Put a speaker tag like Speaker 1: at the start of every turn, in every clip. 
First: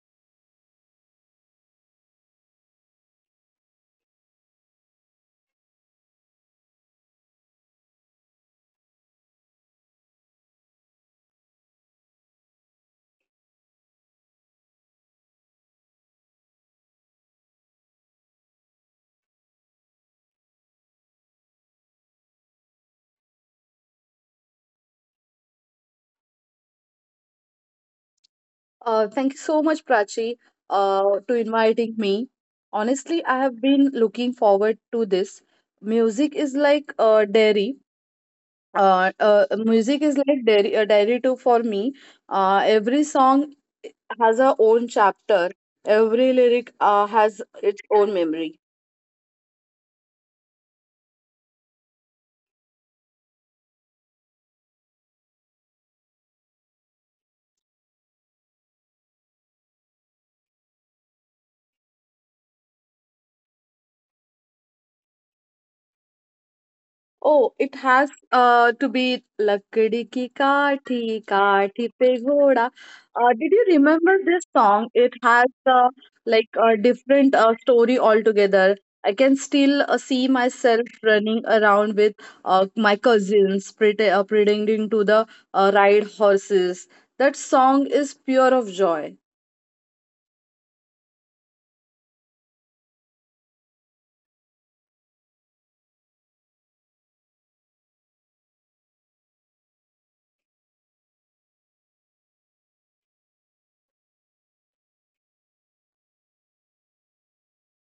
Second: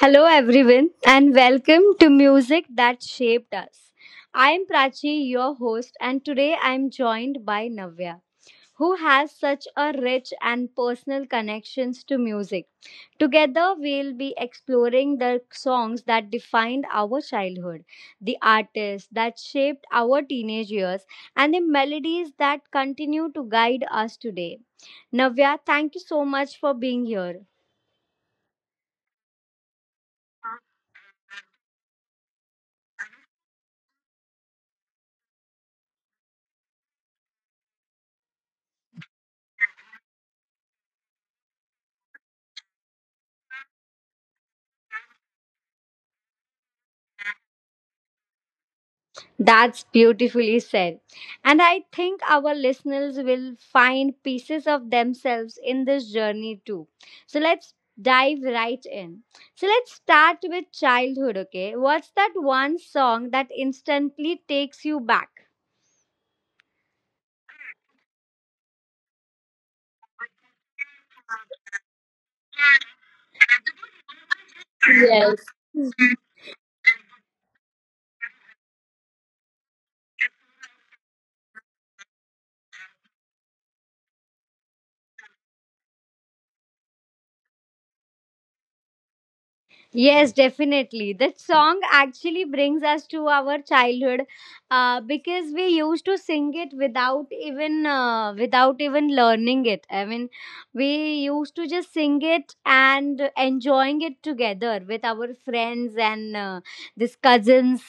Speaker 1: Hello, everyone, and welcome to Music That Shaped Us. I am Prachi, your host, and today I am joined by Navya, who has such a rich and personal connections to music. Together, we'll be exploring the songs that defined our childhood, the artists that shaped our teenage years, and the melodies that continue to guide us today. Navya, thank you so much for being here.
Speaker 2: Thank you so much, Prachi, to inviting me. Honestly, I have been looking forward to this. Music is like dairy. Music is like dairy, dairy too for me. Every song has a own chapter. Every lyric has its own memory.
Speaker 1: That's beautifully said. And I think our listeners will find pieces of themselves in this journey too. So let's dive right in. So let's start with childhood, okay? What's that one song that instantly takes you back?
Speaker 2: Oh, it has to be Lakdi ki kaathi, kaathi pe ghoda. Did you remember this song? It has like a different story altogether. I can still see myself running around with my cousins, pretending to the ride horses. That song is pure of joy.
Speaker 1: Yes, definitely. That song actually brings us to our childhood because we used to sing it without even without even learning it. I mean, we used to just sing it and enjoying it together with our friends and these cousins.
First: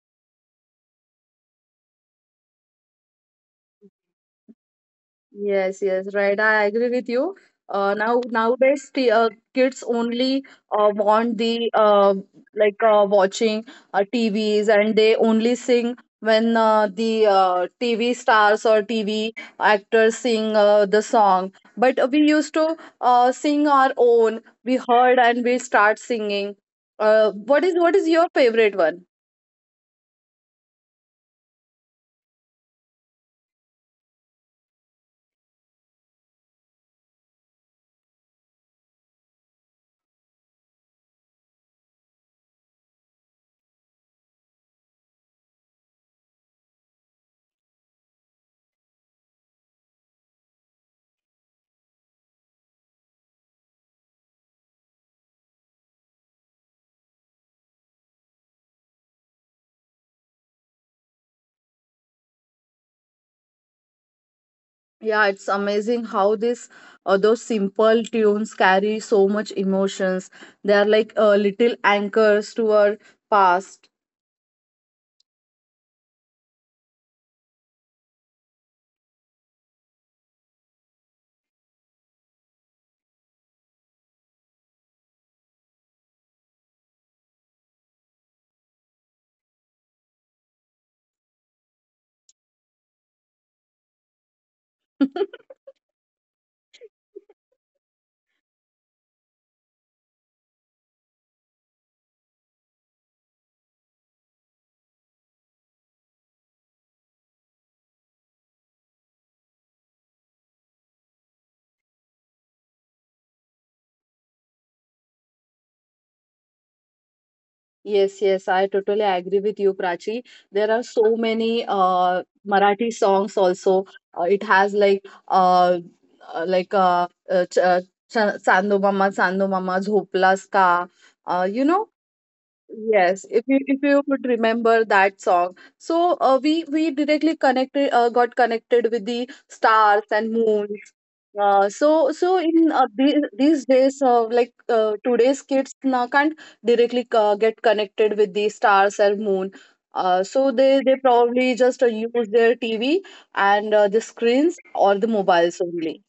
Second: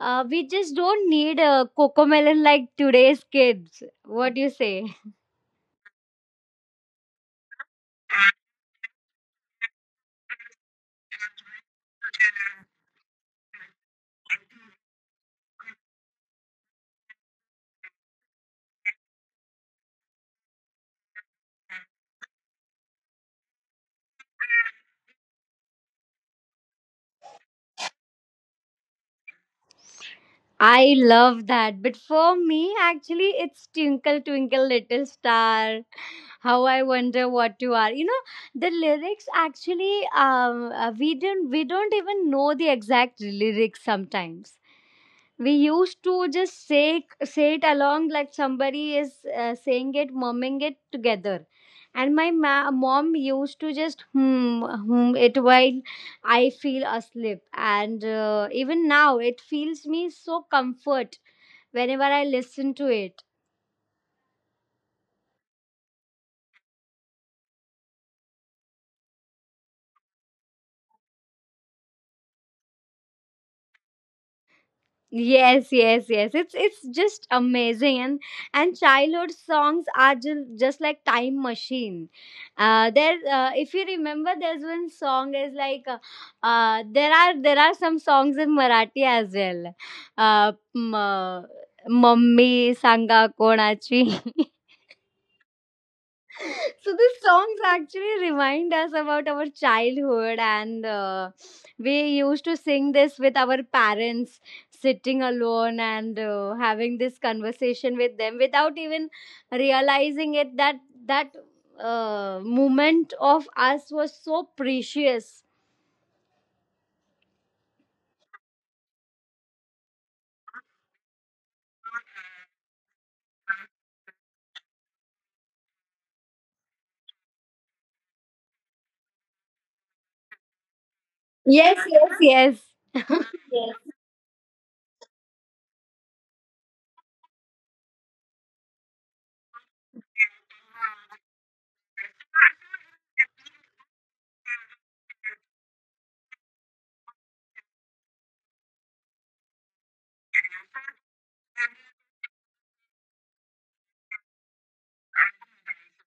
Speaker 1: We just don't need a cocomelon like today's kids. What do you say?
Speaker 2: Yes, yes, right. I agree with you. Now nowadays the kids only want the like watching TVs and they only sing when the TV stars or TV actors sing the song. But we used to sing our own. We heard and we start singing. What is your favorite one?
Speaker 1: I love that. But for me, actually, it's Twinkle Twinkle Little Star. How I wonder what you are. The lyrics actually, we don't even know the exact lyrics sometimes we used to just say it along like somebody is saying it mumming it together, and my mom used to just hmm, hmm it while I feel asleep, and even now it feels me so comfort whenever I listen to it.
Speaker 2: Yeah, it's amazing how this those simple tunes carry so much emotions. They are like little anchors to our past.
Speaker 1: Yes, yes, yes. It's just amazing, and childhood songs are just like time machine. If you remember, there's one song is like, there are some songs in Marathi as well. Uh, m- uh, Mummy Sanga Konachi. So the songs actually remind us about our childhood, and we used to sing this with our parents sitting alone and having this conversation with them without even realizing it that that moment of us was so precious.
Speaker 2: Yes, yes, I totally agree with you, Prachi. There are so many Marathi songs also. It has like ch ch Chandu Mama, Chandu Mama, Zhopla's Ka. You
Speaker 1: Yes,
Speaker 2: know,
Speaker 1: yes,
Speaker 2: yes, if you
Speaker 1: yes.
Speaker 2: if you would remember that song, so we directly connected got connected with the stars and moons. So in these days, today's kids now can't directly get connected with the stars and moon. So they probably just use their TV and the screens or the mobiles only.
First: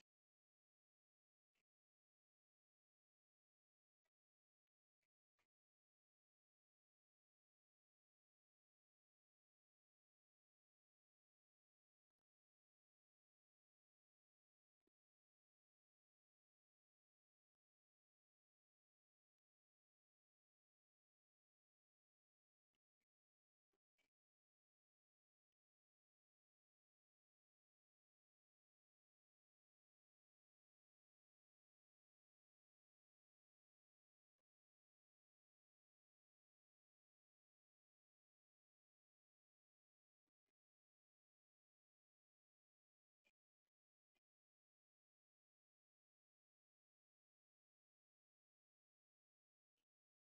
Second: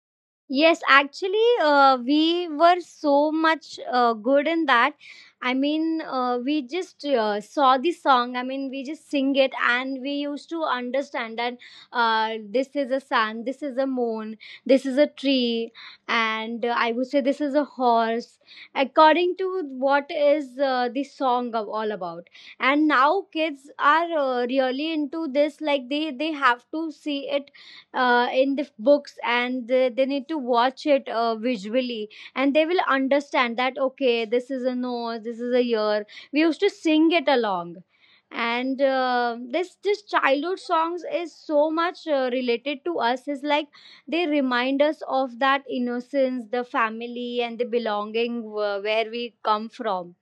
Speaker 1: Yes, actually, we were so much good in that. I mean, we just saw the song. I mean, we just sing it, and we used to understand that this is a sun, this is a moon, this is a tree, and I would say this is a horse, according to what is the song of, all about. And now kids are really into this. Like they have to see it in the books, and they need to watch it visually, and they will understand that okay, this is a nose, this is a ear. We used to sing it along, and this childhood songs is so much related to us, is like they remind us of that innocence, the family, and the belonging, where we come from.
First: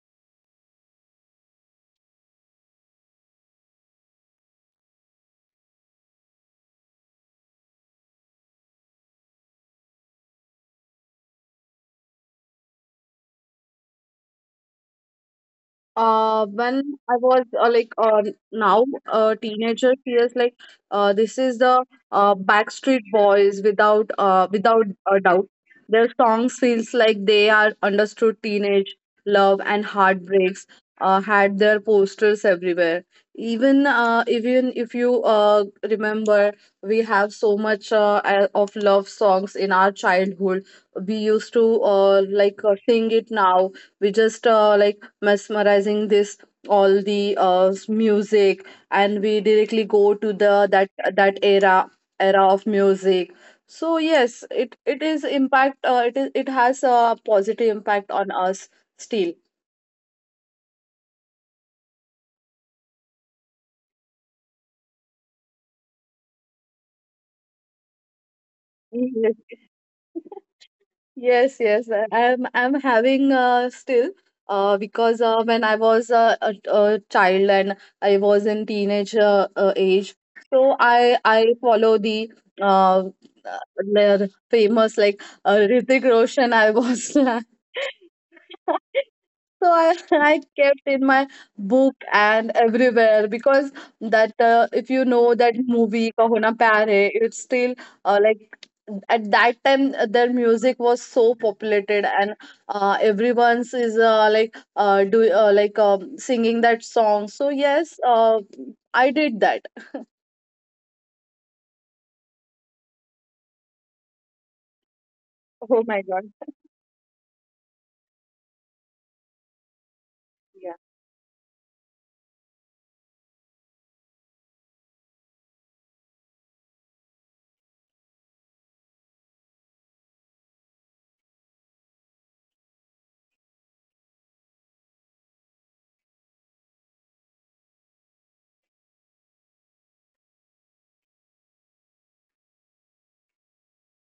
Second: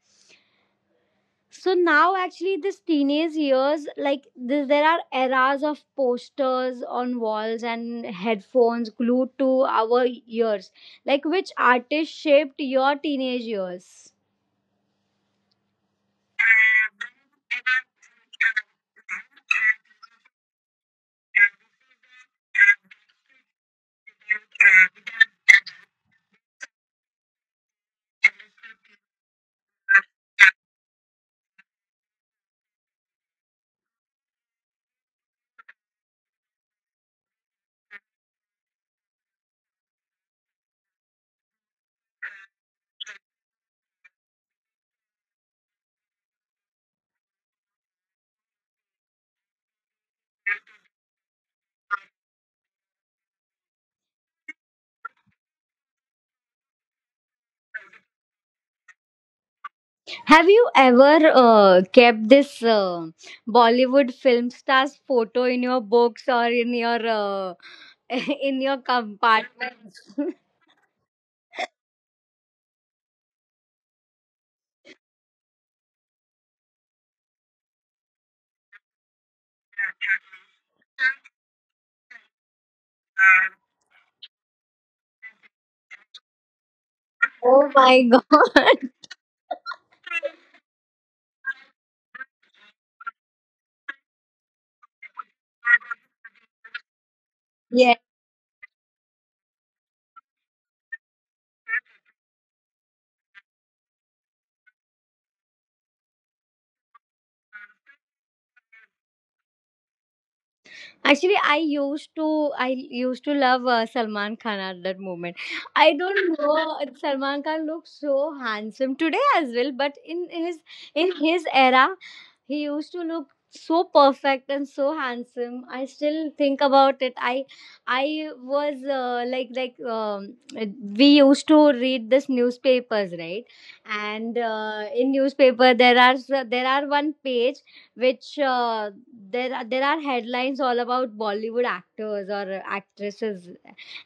Speaker 1: So now, actually, this teenage years, like this, there are eras of posters on walls and headphones glued to our ears. Like, which artist shaped your teenage years?
Speaker 2: When I was like now, a teenager feels like this is the Backstreet Boys without a doubt. Their songs feels like they are understood teenage love and heartbreaks. Had their posters everywhere. Even if you remember, we have so much of love songs in our childhood. We used to like sing it now. We just like mesmerizing this all the music, and we directly go to the that that era of music. So yes, it is impact it is it has a positive impact on us still.
Speaker 1: Have you ever kept this Bollywood film star's photo in your books or in your in your
Speaker 2: Yes.
Speaker 1: compartment?
Speaker 2: Yes, yes, I'm having still, because when I was a child and I was in teenage age, so I follow uh, uh, their famous like Hrithik Roshan. I was like,
Speaker 1: Oh my god!
Speaker 2: so I kept in my book and everywhere because that if you know that movie Kahona Pyare, it's still
Speaker 1: Yes.
Speaker 2: like at that time their music was so populated and everyone's is like do like singing that song. So yes, I did that.
Speaker 1: Actually, I used to love Salman Khan at that moment.
Speaker 2: Oh
Speaker 1: I
Speaker 2: my God.
Speaker 1: don't know, Salman Khan looks so handsome today as well, but in his
Speaker 2: Yeah.
Speaker 1: era, he used to look so perfect and so handsome. I still think about it. I was we used to read this newspapers right, and in newspaper there are one page which there are headlines all about Bollywood actors or actresses,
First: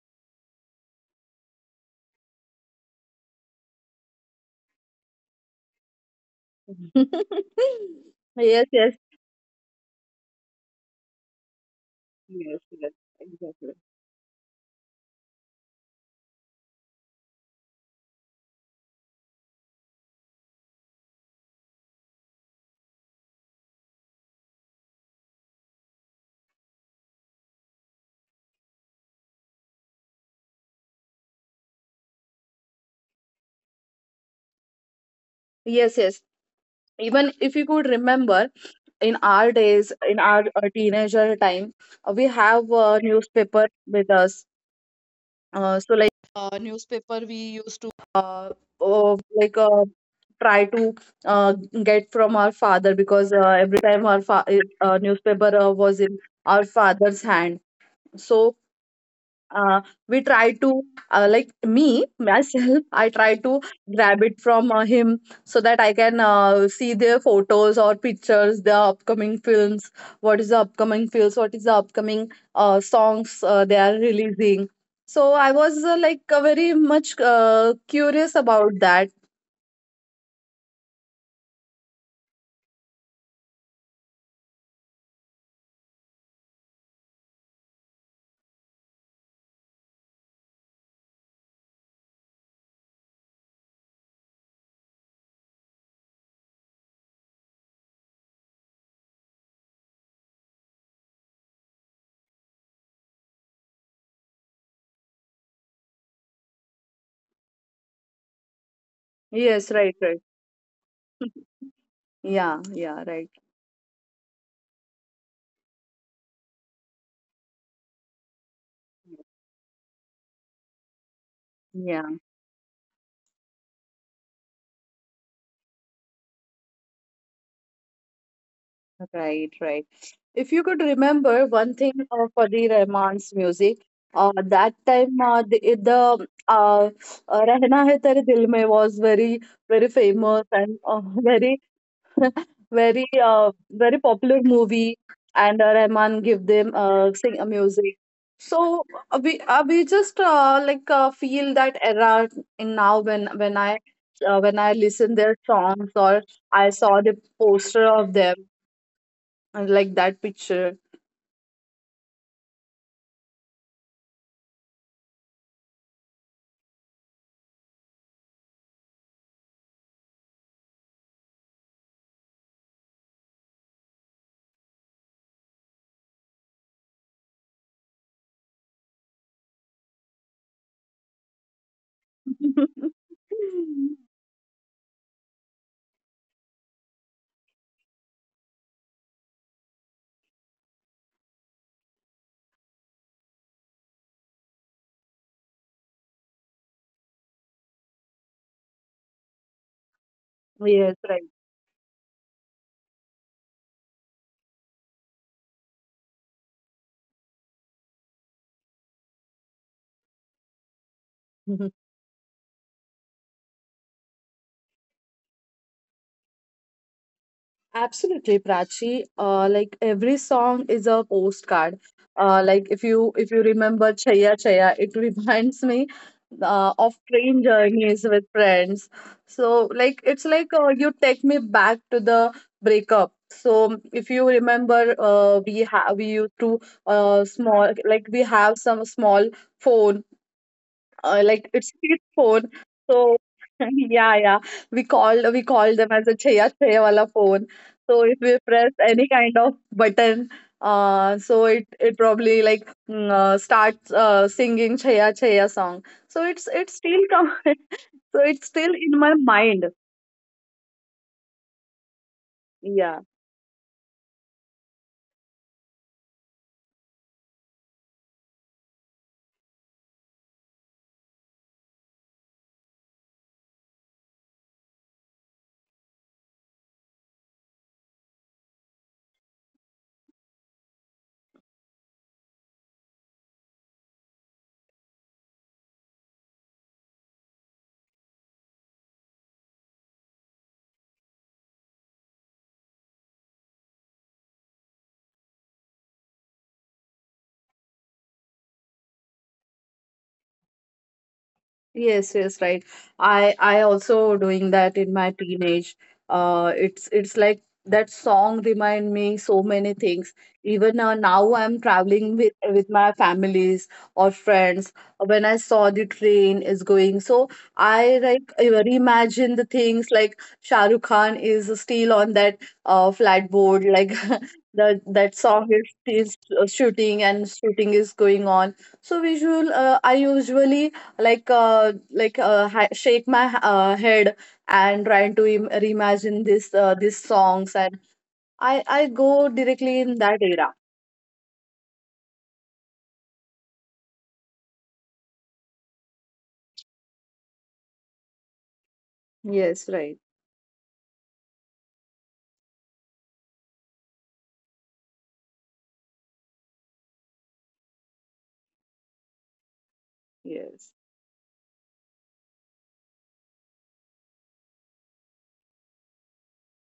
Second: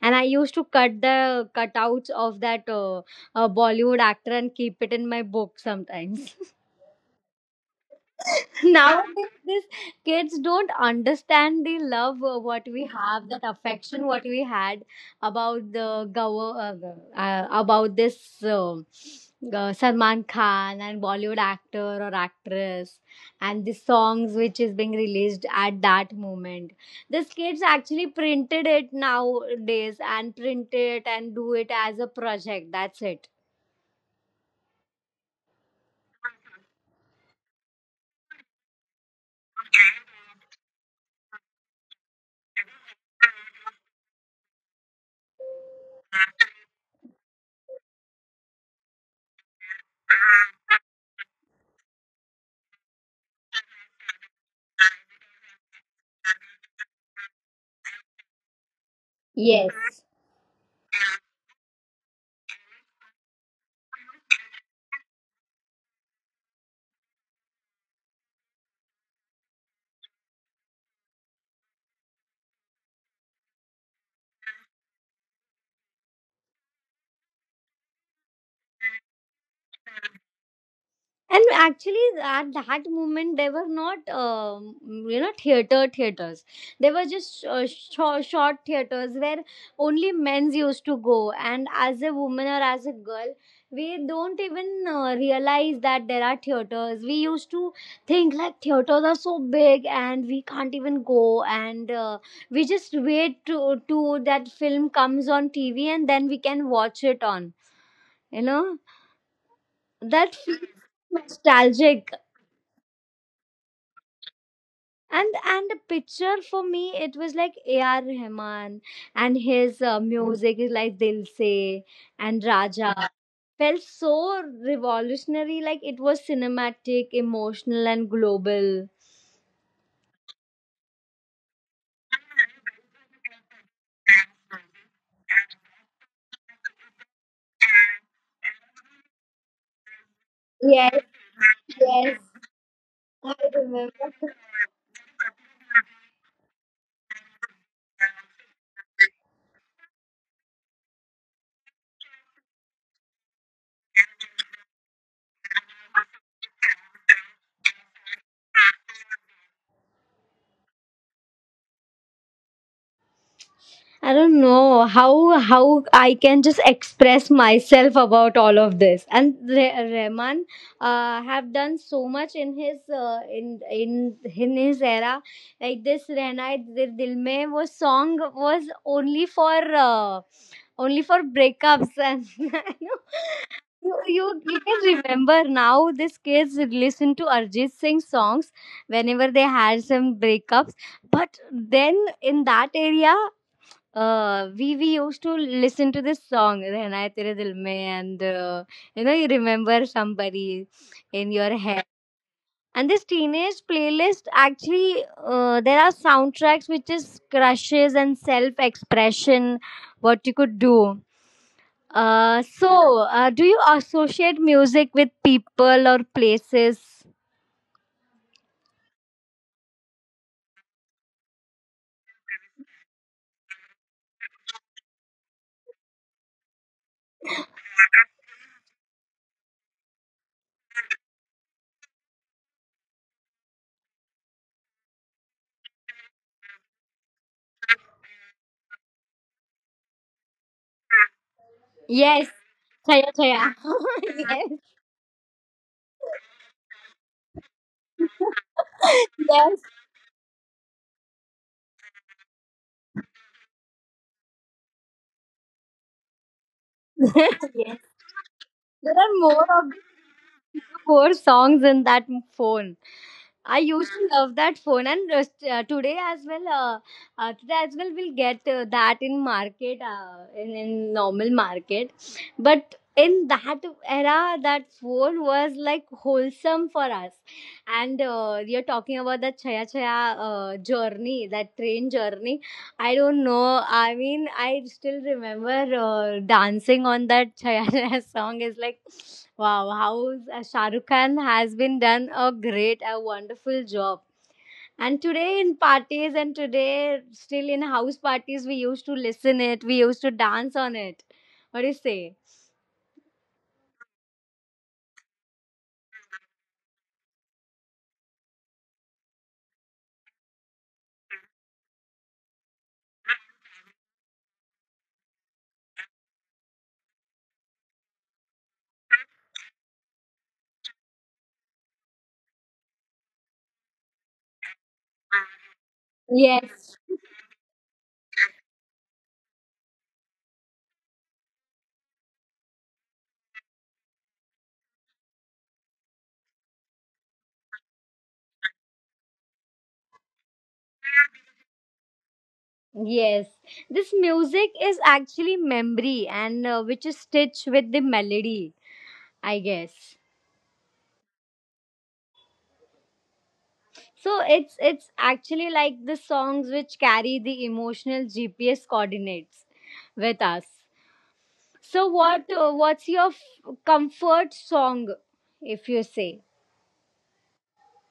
Speaker 1: and I used to cut the cutouts of that Bollywood actor and keep it in my book sometimes.
Speaker 2: Yes, yes.
Speaker 1: Nowadays, these kids don't understand the love
Speaker 2: Yes,
Speaker 1: what we
Speaker 2: yes,
Speaker 1: have, that
Speaker 2: exactly.
Speaker 1: affection what we had about the about this Salman Khan and Bollywood actor or actress, and the songs which is being released at that moment. These kids actually printed it nowadays and print it and do it as a project. That's it.
Speaker 2: Yes, yes. Even if you could remember, in our days, in our teenager time, we have a newspaper with us. So like newspaper, we used to like try to uh, get from our father, because every time newspaper was in our father's hand. So
Speaker 1: Yes.
Speaker 2: uh, we try to like me myself I try to grab it from him, so that I can see their photos or pictures, their upcoming films. What is the upcoming songs they are releasing. So I was like very much curious about that.
Speaker 1: And actually, at that moment, they were not, you know, theaters. They were just short theaters where only men's used to go. And as a woman or as a girl, we don't even realize that there are theaters. We used to think like theaters are so big and we can't even go. And we just wait to that film comes on TV and then we can watch it on. You know, that
Speaker 2: Yes, right,
Speaker 1: feels
Speaker 2: right.
Speaker 1: nostalgic,
Speaker 2: Yeah, yeah, right.
Speaker 1: and the picture for me it was like ar rahman, and his music is like dil se and
Speaker 2: Yeah.
Speaker 1: raja, felt so revolutionary, like it was cinematic, emotional, and global.
Speaker 2: Right, right. If you could remember one thing for the Rahman's music, that time, the Rehna Hai Tere Dil Mein was very, very
Speaker 1: Yes,
Speaker 2: famous and
Speaker 1: yes,
Speaker 2: very,
Speaker 1: I
Speaker 2: very,
Speaker 1: remember.
Speaker 2: very popular movie. And Rahman give them sing music. So we just like feel that era in now when when I listen their songs, or I saw the poster of them. I like that picture.
Speaker 1: I don't know how I can just express myself about all of this. And Rehman have done so much in his in his era. Like this "Rehna Hai Dil Mein" was song was only for uh, only for breakups, and you know you, you you can remember now these kids listen to Arjit Singh songs whenever they had some breakups. But then in that area we used to listen to this song "Rehna Hai Tere Dil Mein," and you know, you remember somebody in your
Speaker 2: Yes,
Speaker 1: head.
Speaker 2: right.
Speaker 1: And this teenage playlist actually there are soundtracks which is crushes and self expression, what you could do.
Speaker 2: Mhm.
Speaker 1: Uh, so do you associate music with people or places?
Speaker 2: Absolutely, Prachi. Like every song is a postcard. Like, if you remember Chaya Chaya, it reminds me of train journeys with friends. So like it's like you take me back to the breakup. So if you remember, we used to, small, like we have some small phone, like
Speaker 1: Yes,
Speaker 2: it's his
Speaker 1: Chaya
Speaker 2: phone.
Speaker 1: Chaya.
Speaker 2: So yeah, yeah. We called them as a cheya cheya wala phone. So if we press
Speaker 1: Yes,
Speaker 2: any kind of button, so it probably like starts singing cheya cheya song. So it's still
Speaker 1: yes.
Speaker 2: come. So
Speaker 1: There
Speaker 2: it's
Speaker 1: are
Speaker 2: still
Speaker 1: more
Speaker 2: in
Speaker 1: of
Speaker 2: my mind.
Speaker 1: the four songs in that phone. I
Speaker 2: Yeah.
Speaker 1: used to love that phone, and today as well. Today as well, we'll get that in market, in normal market, but. In that era, that phone was like wholesome for us, and you're talking about that Chaya Chaya journey, that train journey. I don't know. I mean, I still remember dancing on that Chaya Chaya song. Is like, wow, how Shah Rukh Khan has been done a great, a wonderful job. And today in parties and today still in house parties, we used to listen it. We used to dance on it. What do you say?
Speaker 2: Yes, yes, right. I also doing that in my teenage. It's like that song remind me so many things. Even now I'm traveling with my families or friends. When I saw the train is going, so I like imagine the things like Shah Rukh Khan is still on that flatboard, like the that song
Speaker 1: Yes.
Speaker 2: is shooting and shooting is going on. So visual, I usually like shake my head, and trying to reimagine this these songs, and I go directly in that era.
Speaker 1: Yes. This music is actually memory, and which is stitched with the melody, I guess.
Speaker 2: Yes, right.
Speaker 1: So it's actually like the songs which carry the emotional GPS coordinates with us. So
Speaker 2: Yes.
Speaker 1: what what's your comfort song if you say?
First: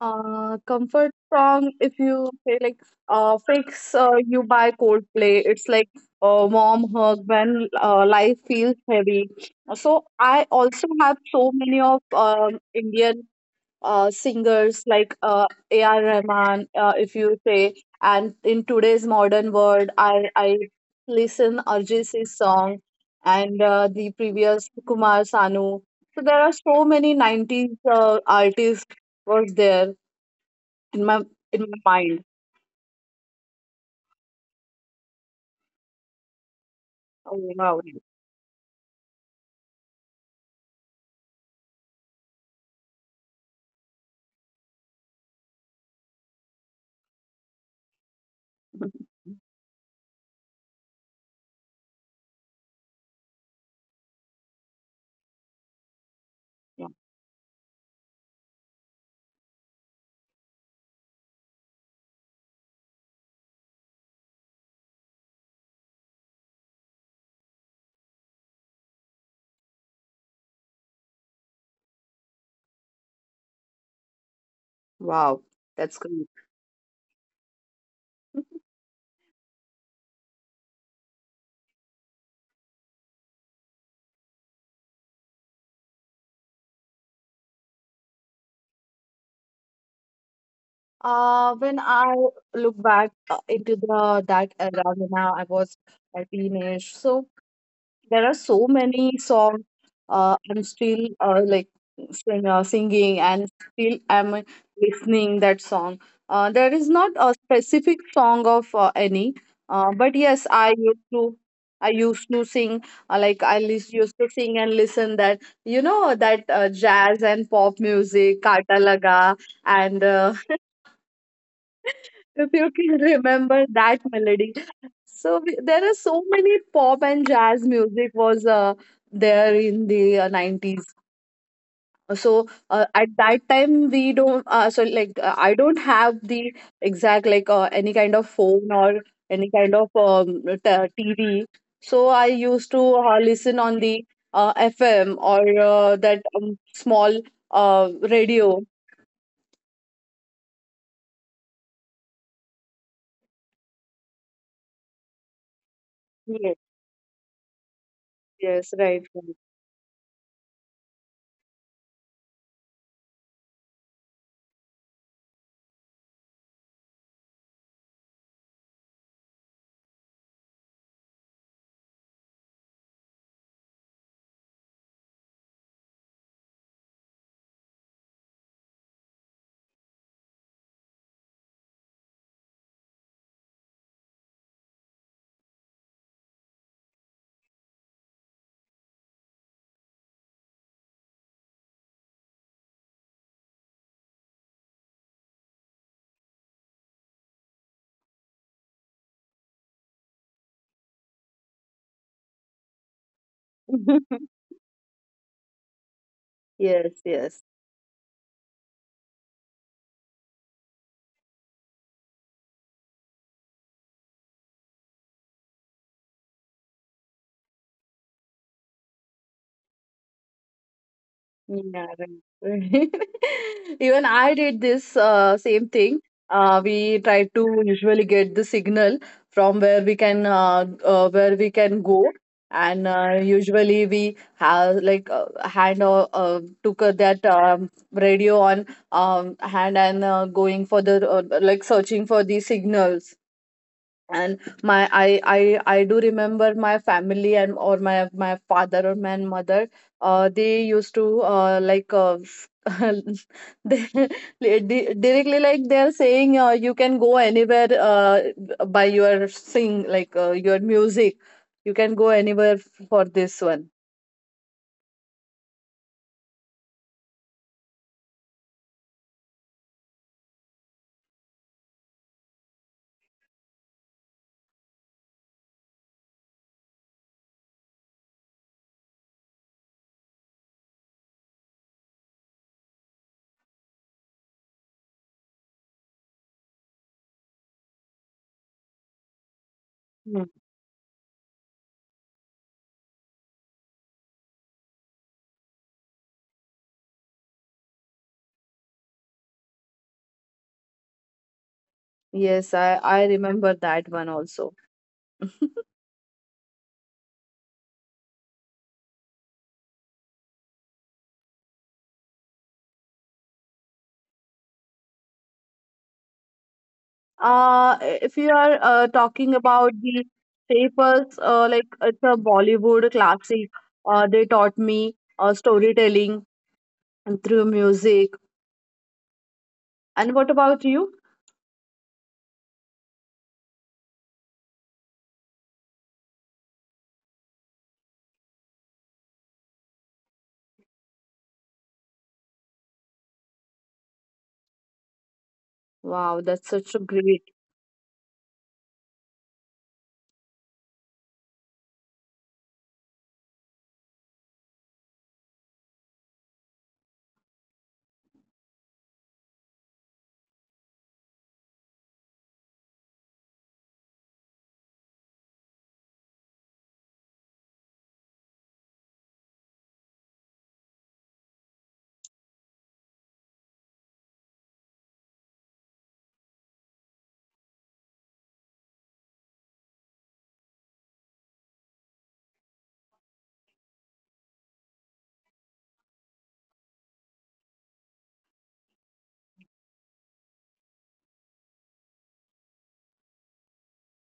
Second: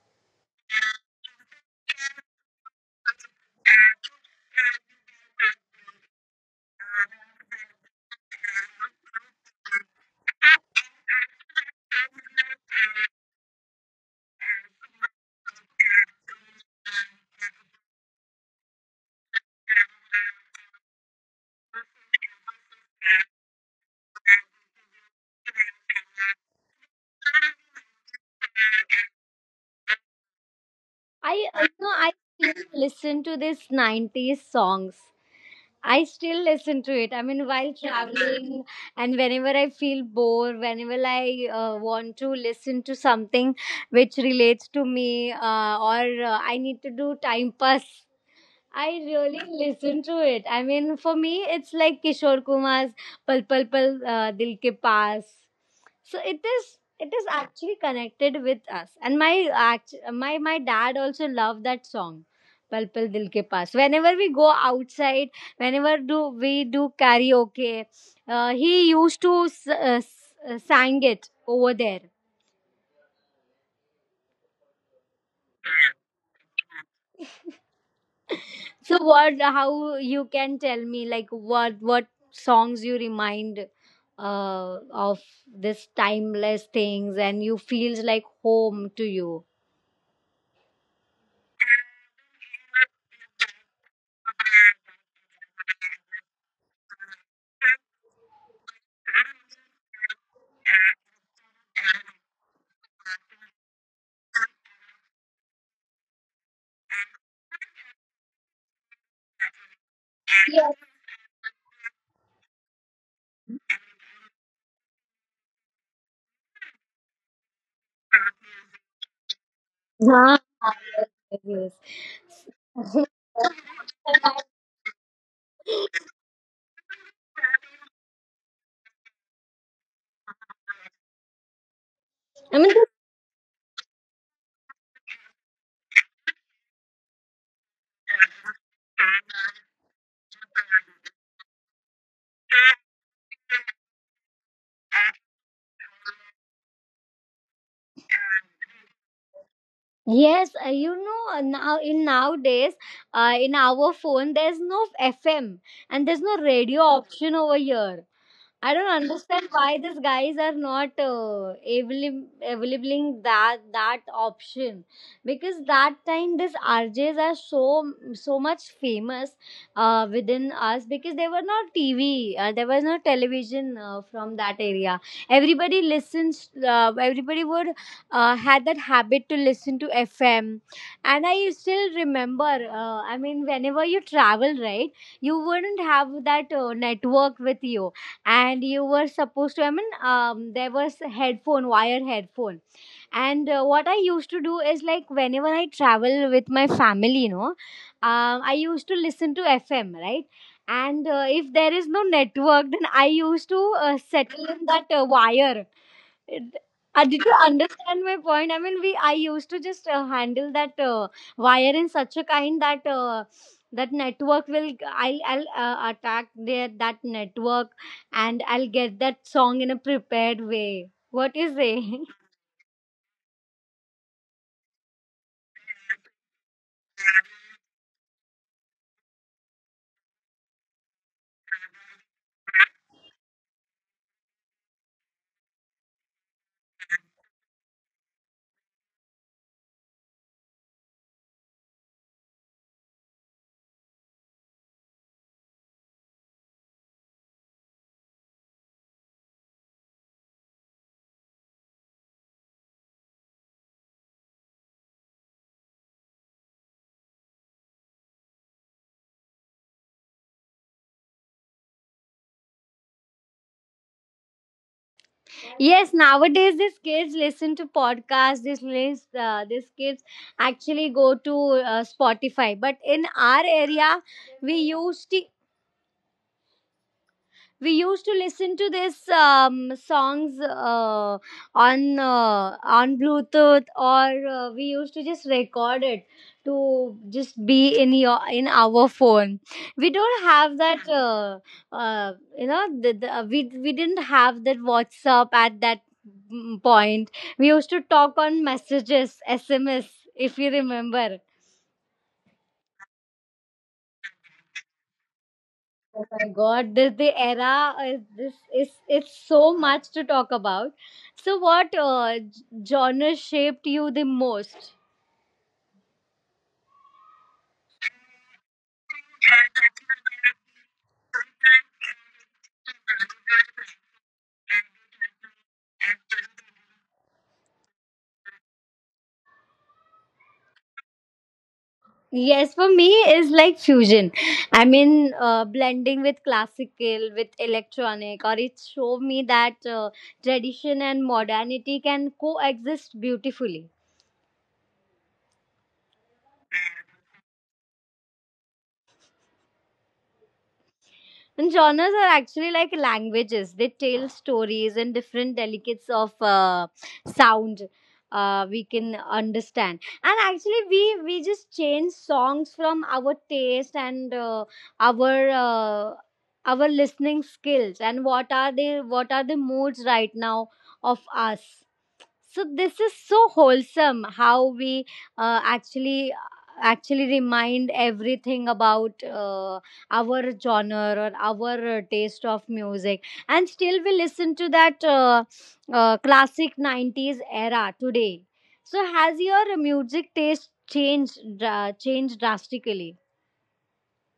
Speaker 2: Comfort song, if you say, like, Fix You by Coldplay. It's like a warm hug when life feels heavy. So I also have so many of Indian singers like A.R. Rahman, if you say. And in today's modern world, I listen Arjit song, and the previous Kumar Sanu. So there are so many 90s artists was there in my
Speaker 1: I
Speaker 2: in
Speaker 1: you
Speaker 2: my
Speaker 1: know I
Speaker 2: mind.
Speaker 1: still listen to this 90s songs. I still listen to it. I
Speaker 2: Oh,
Speaker 1: mean, while
Speaker 2: wow.
Speaker 1: traveling and whenever I feel bored, whenever I want to listen to something which relates to me or I need to do time pass, I really listen to it. I mean, for me, it's like Kishore Kumar's "Pal Pal Dil Ke Paas." So it is.
Speaker 2: Yeah.
Speaker 1: It is actually connected with us. And my my dad also loved that song, "Pal Pal Dil Ke Paas." Whenever we go outside, whenever do we do karaoke, he used to sang it over there.
Speaker 2: Wow, that's great.
Speaker 1: So what? How you can tell me like what songs you remind of this timeless things and you feels like home to you.
Speaker 2: When I look back into the that era when I was a teenage, so there are so many songs I'm still like singing and still am listening that song. There is not a specific song of any, but yes, I
Speaker 1: Yes.
Speaker 2: used to I used to sing like I lis- used to sing and listen that, you know, that jazz and pop music, Kata Laga, and
Speaker 1: Ah, yes.
Speaker 2: if you
Speaker 1: Yes.
Speaker 2: can remember that melody. So there are so many pop and jazz music was there in the 90s. So
Speaker 1: I mean,
Speaker 2: at that time we don't so like I don't have the exact like any kind of phone or any kind of TV. So I used to listen on the FM or that small radio.
Speaker 1: yes, you know, now in nowadays, in our phone, there's no FM and there's no
Speaker 2: Yes,
Speaker 1: radio option over here. I
Speaker 2: yes,
Speaker 1: don't
Speaker 2: right.
Speaker 1: understand why these guys are not availing that option because that time these RJs are so much famous within us because there were no TV, there was no television from that area. Everybody listens. Everybody would had that habit to listen to FM, and I still remember. I mean, whenever you travel, right, you wouldn't have that network with you, and you were supposed to, I mean, there was headphone, wire headphone, and what I used to do is like, whenever I travel with my family, you know, I used to listen to fm, right, and if there is no network, then I used to
Speaker 2: Right.
Speaker 1: settle in that wire it-
Speaker 2: Yes,
Speaker 1: did you
Speaker 2: yes.
Speaker 1: understand my point? I mean, we I used to just handle that wire in such a kind that that network will I'll attack their that network, and I'll get that song in a prepared way. What is
Speaker 2: Yeah,
Speaker 1: it?
Speaker 2: right. Even I did this same thing. We try to usually get the signal from where we can go, and usually we have like hand or took that radio on hand, and going for the like searching for the signals. And my I do remember my family and or my father or my mother. They used to like directly like they are saying, you can go anywhere by your sing, like your music. You can go anywhere for this one.
Speaker 1: Yes, nowadays these kids listen to podcasts. These kids actually go to Spotify. But in our area, we used to we used to listen to this songs on bluetooth or we used to just record it to just be in your in our phone. We don't
Speaker 2: Hmm.
Speaker 1: have that we didn't have that whatsapp at that point. We used to talk on messages, sms, if you remember.
Speaker 2: Yes, I remember that one also.
Speaker 1: Oh my God, this the era is this is it's so much to talk about. So what genre shaped you the most?
Speaker 2: If you are talking about the staples, like it's a Bollywood classic. They taught me storytelling and through music. And what about you?
Speaker 1: Yes, for me is like fusion. I mean, blending with classical with electronic, or it showed me that tradition and modernity can coexist beautifully.
Speaker 2: Wow, that's such a great.
Speaker 1: And genres are actually like languages. They tell stories in different delicates of sound we can understand. And actually, we just change songs from our taste and our. Uh, our listening skills and what are the moods right now of us. So this is so wholesome how we uh, actually actually remind everything about our genre or our taste of music, and still we listen to that classic 90s era today. So has your music taste changed drastically?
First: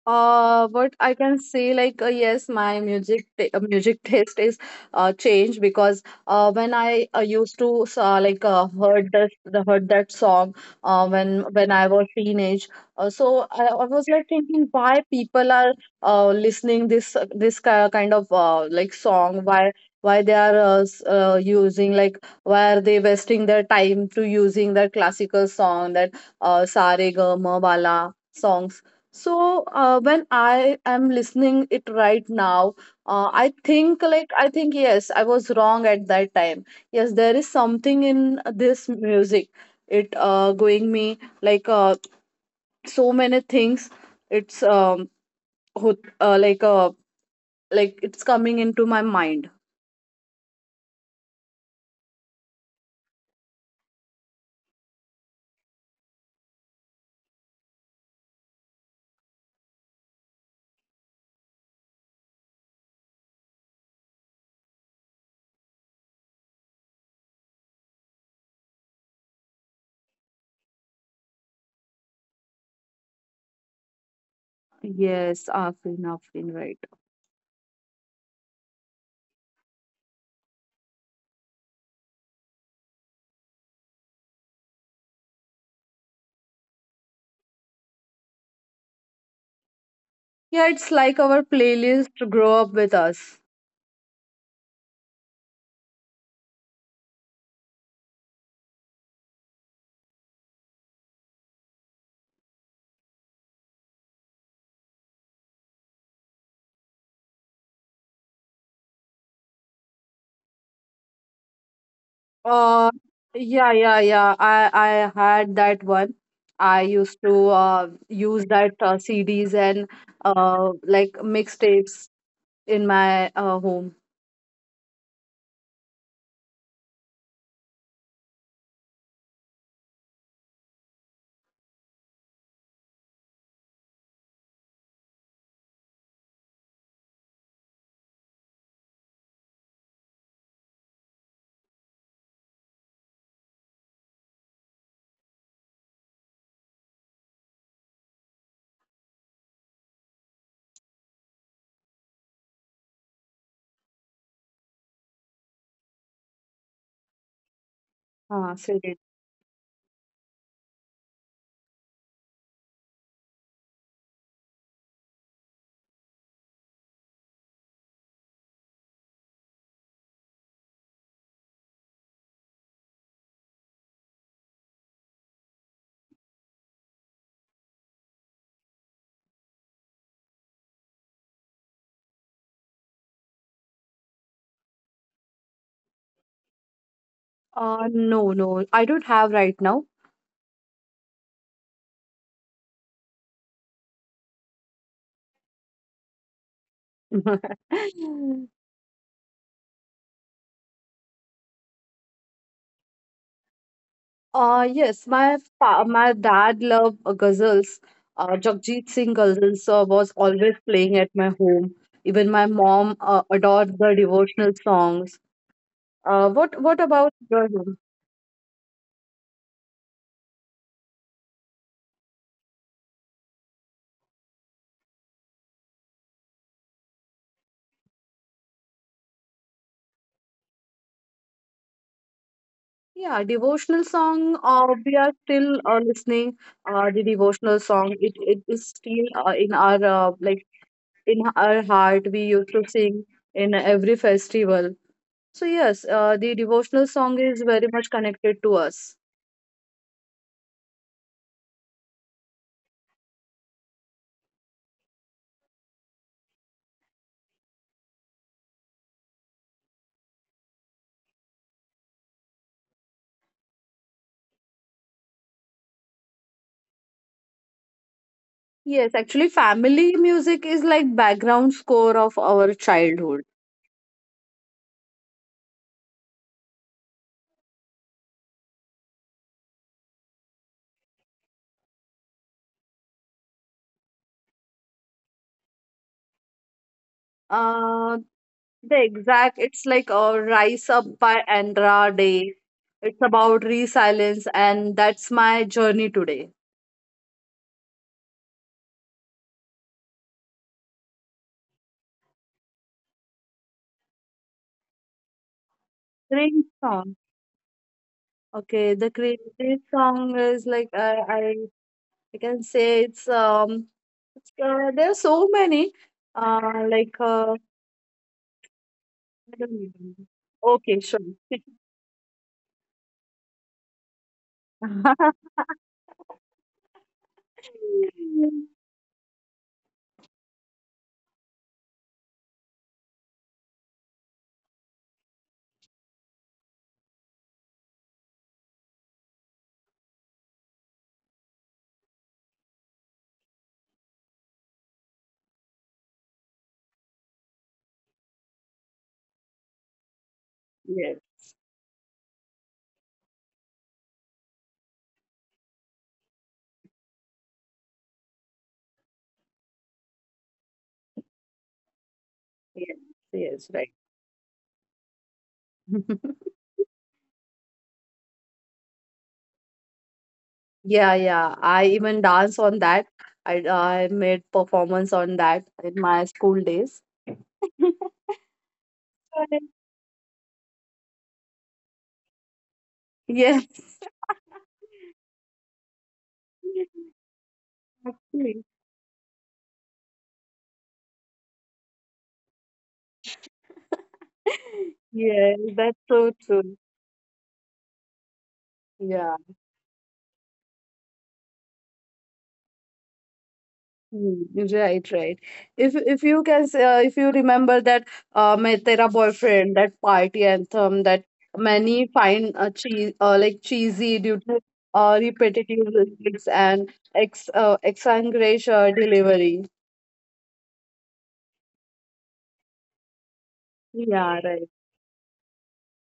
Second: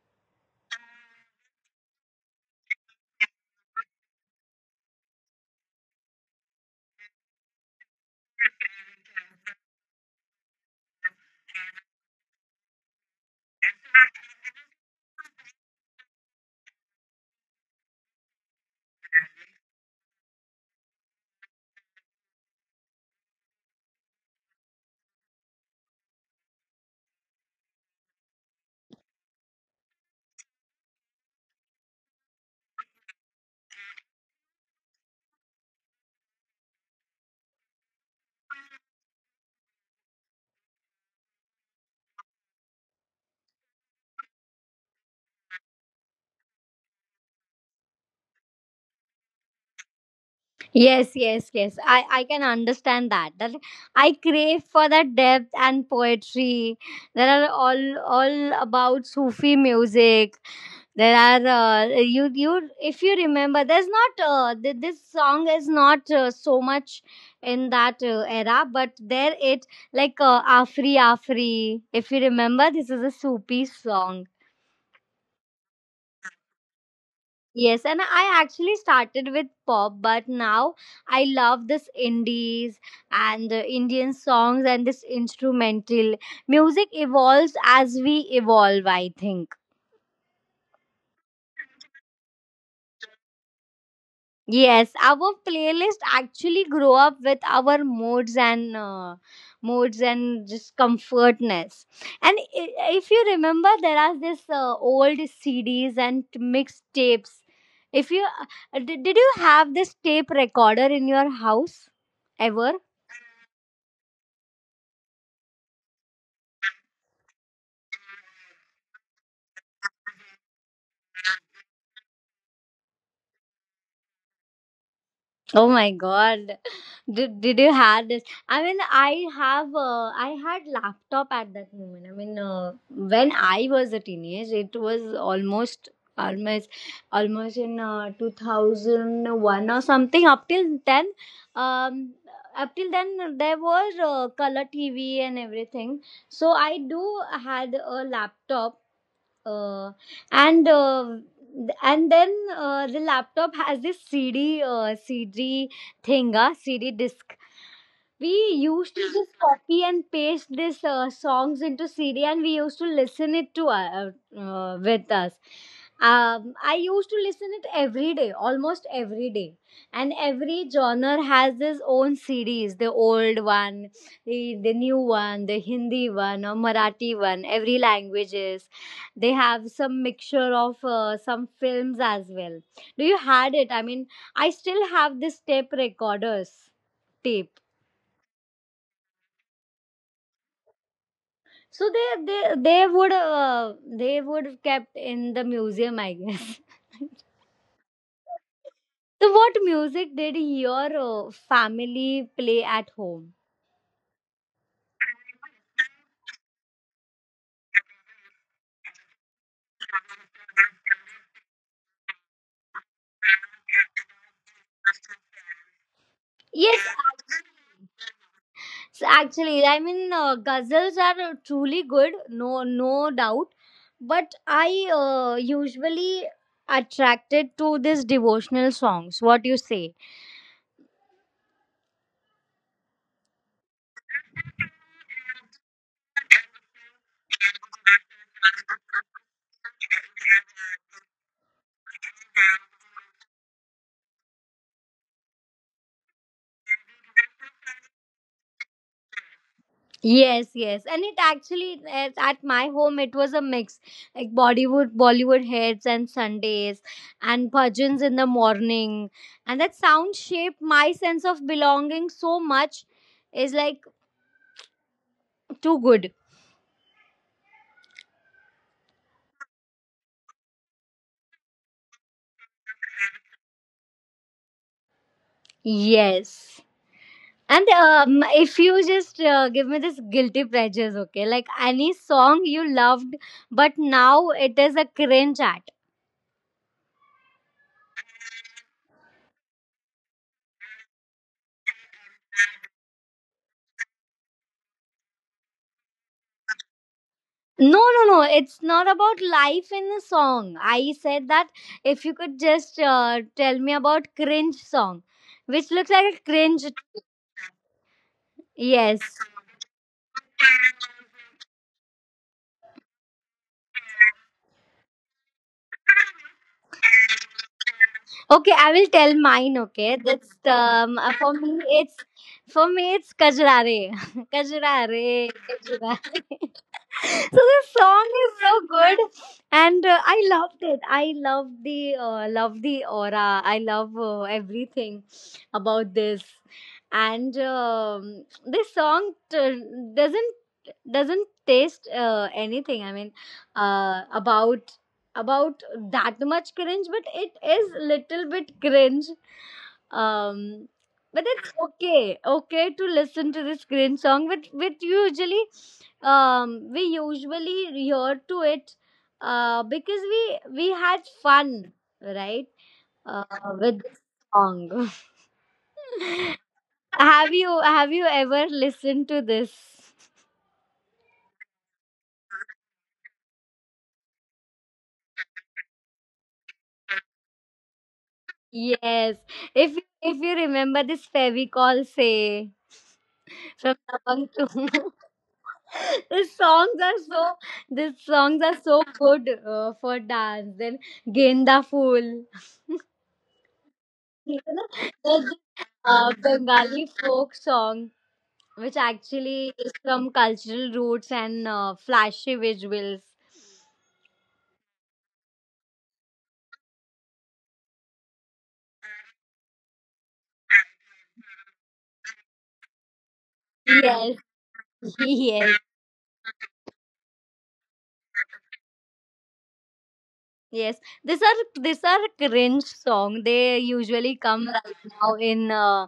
Speaker 2: What I can say, like, yes, my music taste is changed, because when I used to like heard the heard that song when I was teenage, so I was like thinking, why people are listening this kind of like song. Why they are using, like why are they wasting their time to using that classical song, that Sa Re Ga Ma Wala songs. So when I am listening it right now, I think, yes, I was wrong at that time. Yes, there is something in this music. It going me like so many things. It's ho- uh, like uh, like it's coming into my mind.
Speaker 1: Yes, yes, yes. I can understand that. That I crave for that depth and poetry. There are all about Sufi music. There are you if you remember, there's not this song is not so much in that era, but there it like Afri Afri. If you remember, this is a Sufi song.
Speaker 2: Yes, Afrin, Afrin, right.
Speaker 1: Yes, and I actually started with pop, but now I love this indies and the Indian songs and this instrumental. Music evolves as we evolve, I think.
Speaker 2: Yeah, it's like our playlist grow up with us.
Speaker 1: Yes, our playlist actually grow up with our moods and just comfortness. And if you remember, there are this old CDs and mixtapes. If you did, you have this tape recorder in your house ever?
Speaker 2: Uh, yeah, yeah, yeah. I had that one. I used to use that CDs and like mixtapes in my home.
Speaker 1: Oh my god. Did you had this? I mean, I had laptop at that moment. I mean, when I was a teenager, it was almost, almost in 2001 or something. Up till then, um, up till then, there was color TV and everything. So I do had a laptop uh, and uh, and then the laptop has this cd disc. We
Speaker 2: CD.
Speaker 1: used to just copy and paste these songs into cd and we used to listen it to with us. I used to listen it every day, almost every day. And every genre has its own series, the old one, the new one, the hindi one or marathi one, every languages. They have some mixture of some films as well. Do you had it? I mean, I still have this tape recorders, tape.
Speaker 2: No, no, I don't have right now.
Speaker 1: So they would uh, they would have kept in the museum, I guess. So what music did your family play at home?
Speaker 2: Yes, my dad loved ghazals. Jagjit Singh ghazals was always playing at my home. Even my mom adored the devotional songs. What
Speaker 1: Yes.
Speaker 2: about your?
Speaker 1: So actually, I mean, ghazals are truly good, no doubt. But I usually attracted to these devotional songs. What you say?
Speaker 2: Yeah, devotional song. We are still listening. The devotional song. It is still in our heart. We used to sing in every festival. So yes, the devotional song is very much connected to us.
Speaker 1: Yes, yes, and it actually at my home it was a mix like Bollywood hits and Sundays, and bhajans in the morning, and that sound shaped my sense of belonging so much. Is like too good.
Speaker 2: Yes, actually, family music is like background score of our childhood.
Speaker 1: Yes. And if you just give me this guilty pleasures, okay? Like any song you loved, but now it is a cringe at.
Speaker 2: Uh, the exact, it's like "Rise Up" by Andra Day. It's about resilience, and that's my journey today.
Speaker 1: No, no, no. It's not about life in the song. I said that if you could just tell me about cringe song, which looks like a
Speaker 2: Cringe
Speaker 1: cringe.
Speaker 2: song. Okay, the
Speaker 1: Yes.
Speaker 2: cringe song is like I can say, it's there are so many uh like uh
Speaker 1: Okay, I will tell
Speaker 2: I don't
Speaker 1: mine.
Speaker 2: remember.
Speaker 1: Okay, that's
Speaker 2: Okay, sure.
Speaker 1: for me. It's for me, it's Kajra Re, Kajrare, Kajrare, Kajrare. So the song is so good and I loved it, I love the aura, I love everything about this. And this song t- doesn't doesn't taste anything. I mean, uh, about about that much cringe, but it is little bit cringe. um
Speaker 2: Yes,
Speaker 1: but it's okay, okay to listen to this cringe song, but usually we usually hear to it because we had fun, right?
Speaker 2: yes,
Speaker 1: Uh,
Speaker 2: yes, right.
Speaker 1: with this song. Have you ever listened to this?
Speaker 2: Yeah, yeah, I even dance on that. I made performance on that in my school days.
Speaker 1: Yes. If if you remember this Fevicol say
Speaker 2: Yes.
Speaker 1: from Dabang Chum. These songs are so these
Speaker 2: Actually.
Speaker 1: songs are so good for dance. Then Genda Fool, you know,
Speaker 2: Yes,
Speaker 1: the
Speaker 2: that's so true.
Speaker 1: Bengali folk song, which
Speaker 2: Yeah.
Speaker 1: actually is from cultural roots and flashy visuals.
Speaker 2: Hmm, right, right. If if you remember that "Main Tera Boyfriend," that party anthem that many find like cheesy, due
Speaker 1: Yes,
Speaker 2: to repetitive
Speaker 1: yes,
Speaker 2: lyrics and ex exaggeration delivery.
Speaker 1: yes. These are cringe song. They
Speaker 2: Yeah,
Speaker 1: usually
Speaker 2: right.
Speaker 1: come right now in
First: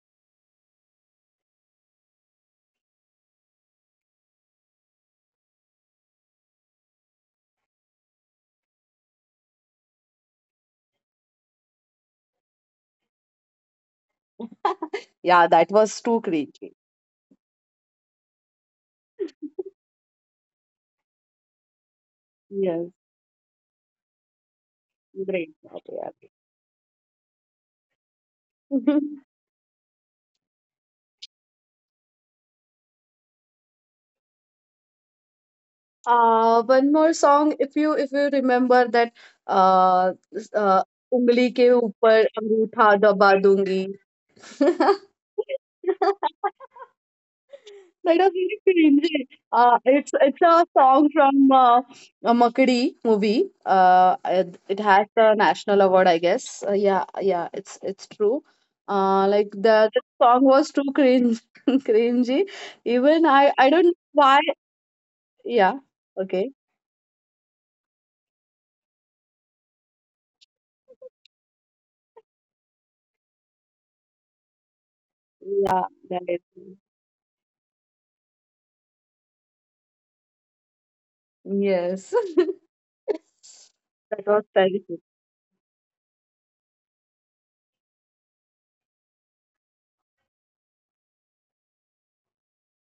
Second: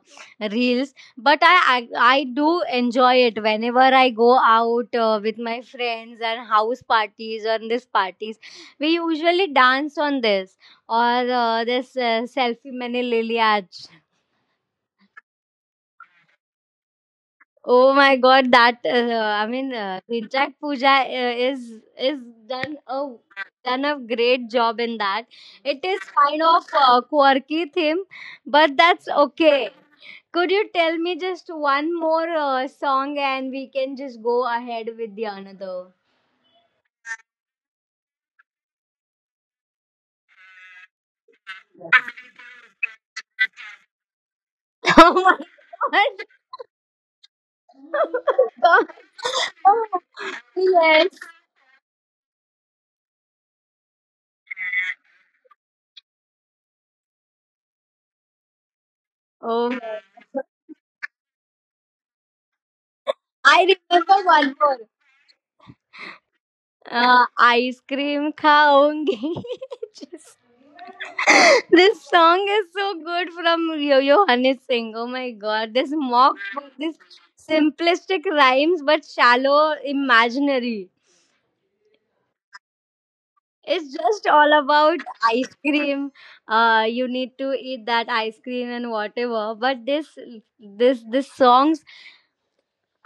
Speaker 1: reels, but I do enjoy it whenever I go out with my friends and house parties or these parties. We usually dance on this or this selfie many liliaj.
Speaker 2: Yeah, that was too cringy.
Speaker 1: Oh my God, that I mean, Rinchak Puja is done
Speaker 2: Yes,
Speaker 1: a done a great job in that.
Speaker 2: great
Speaker 1: It is
Speaker 2: idea.
Speaker 1: kind of a quirky theme, but that's okay. Could you tell me just one more song and we can just go ahead with the another?
Speaker 2: One more song, if you remember that uh, s- uh उंगली के ऊपर अंगूठा दबा दूंगी.
Speaker 1: Oh my
Speaker 2: That was
Speaker 1: God!
Speaker 2: really cringy.
Speaker 1: Oh
Speaker 2: It's a
Speaker 1: yes.
Speaker 2: song from a Makadi movie. It has the national award, I guess. Yeah, yeah, it's true. Like
Speaker 1: Oh,
Speaker 2: the song was too cringe, cringy. Even I
Speaker 1: I
Speaker 2: I don't know
Speaker 1: remember
Speaker 2: why.
Speaker 1: one more.
Speaker 2: Yeah, okay.
Speaker 1: Ice cream खाऊंगी. Just this song is so good from Yo Yo Honey Singh. Oh my god, this
Speaker 2: Yeah,
Speaker 1: mock,
Speaker 2: that is.
Speaker 1: this simplistic rhymes but shallow imaginary.
Speaker 2: Yes.
Speaker 1: It's just
Speaker 2: That
Speaker 1: all
Speaker 2: was
Speaker 1: about
Speaker 2: terrific.
Speaker 1: ice cream. You need to eat that ice cream and whatever. But this songs,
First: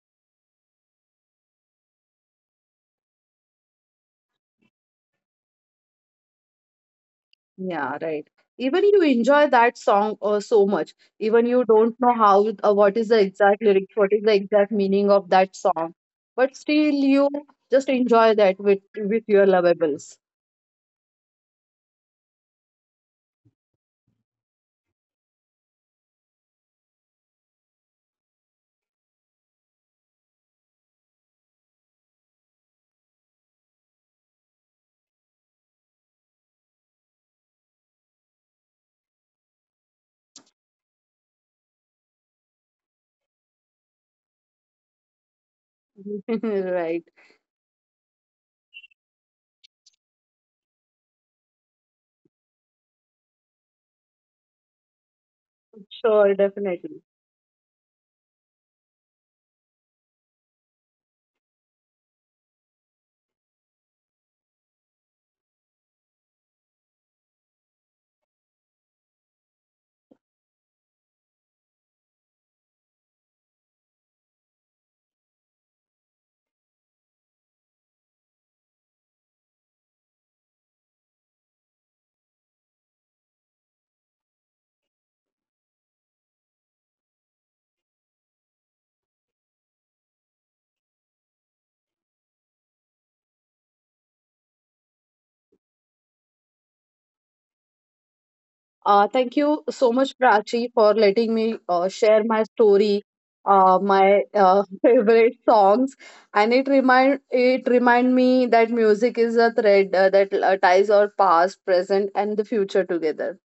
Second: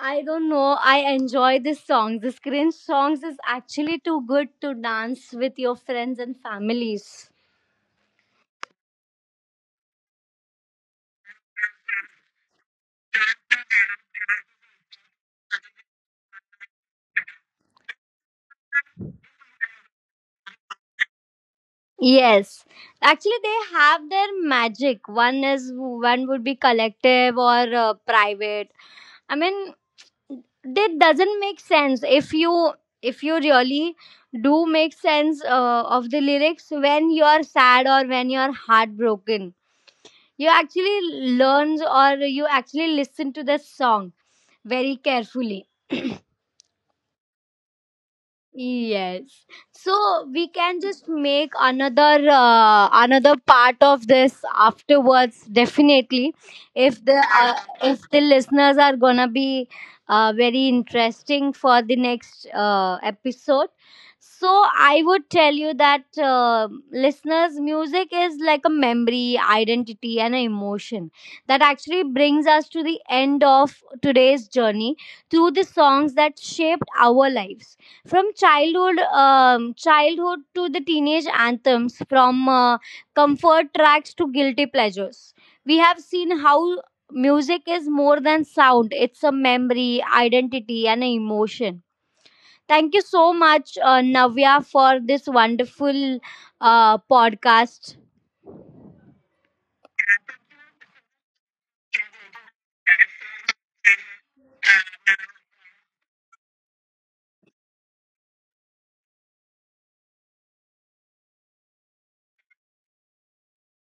Speaker 1: I don't know. I enjoy this songs. This cringe songs is actually too good to dance with your friends and families.
Speaker 2: Yeah, right. Even you enjoy that song so much, even you don't know how what is the exact lyrics, what is the exact meaning of that song, but still you just enjoy that with your lovables.
Speaker 1: Yes, actually, they have their magic. One would be collective or private. I mean, that doesn't make sense if you really do make sense of the lyrics when you're sad or when you're heartbroken. You actually learn or you actually listen to the song very carefully.
Speaker 2: Right.
Speaker 1: Yes. So we can just make another part of this afterwards, definitely,
Speaker 2: Sure,
Speaker 1: if the
Speaker 2: definitely.
Speaker 1: uh, if the listeners are going to be very interesting for the next episode. So I would tell you that listeners, music is like a memory, identity and an emotion that actually brings us to the end of today's journey through the songs that shaped our lives from childhood, to the teenage anthems, from comfort tracks to guilty pleasures. We have seen how music is more than sound. It's a memory, identity and an emotion. Thank you so much, navya, for this wonderful podcast.
Speaker 2: Thank you so much, Prachi, for letting me share my story, my favorite songs, and it remind me that music is a thread that ties our past, present, and the future together.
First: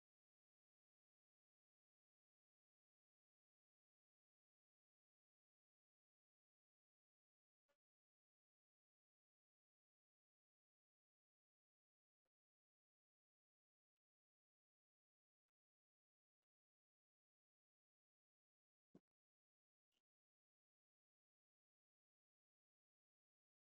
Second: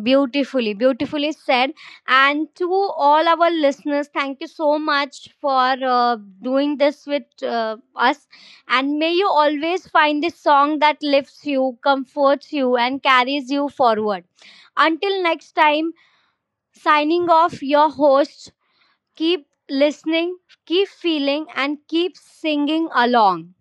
Speaker 1: Beautifully, beautifully said. And to all our listeners, thank you so much for doing this with us. And may you always find a song that lifts you, comforts you, and carries you forward. Until next time, signing off your host. Keep listening, keep feeling, and keep singing along.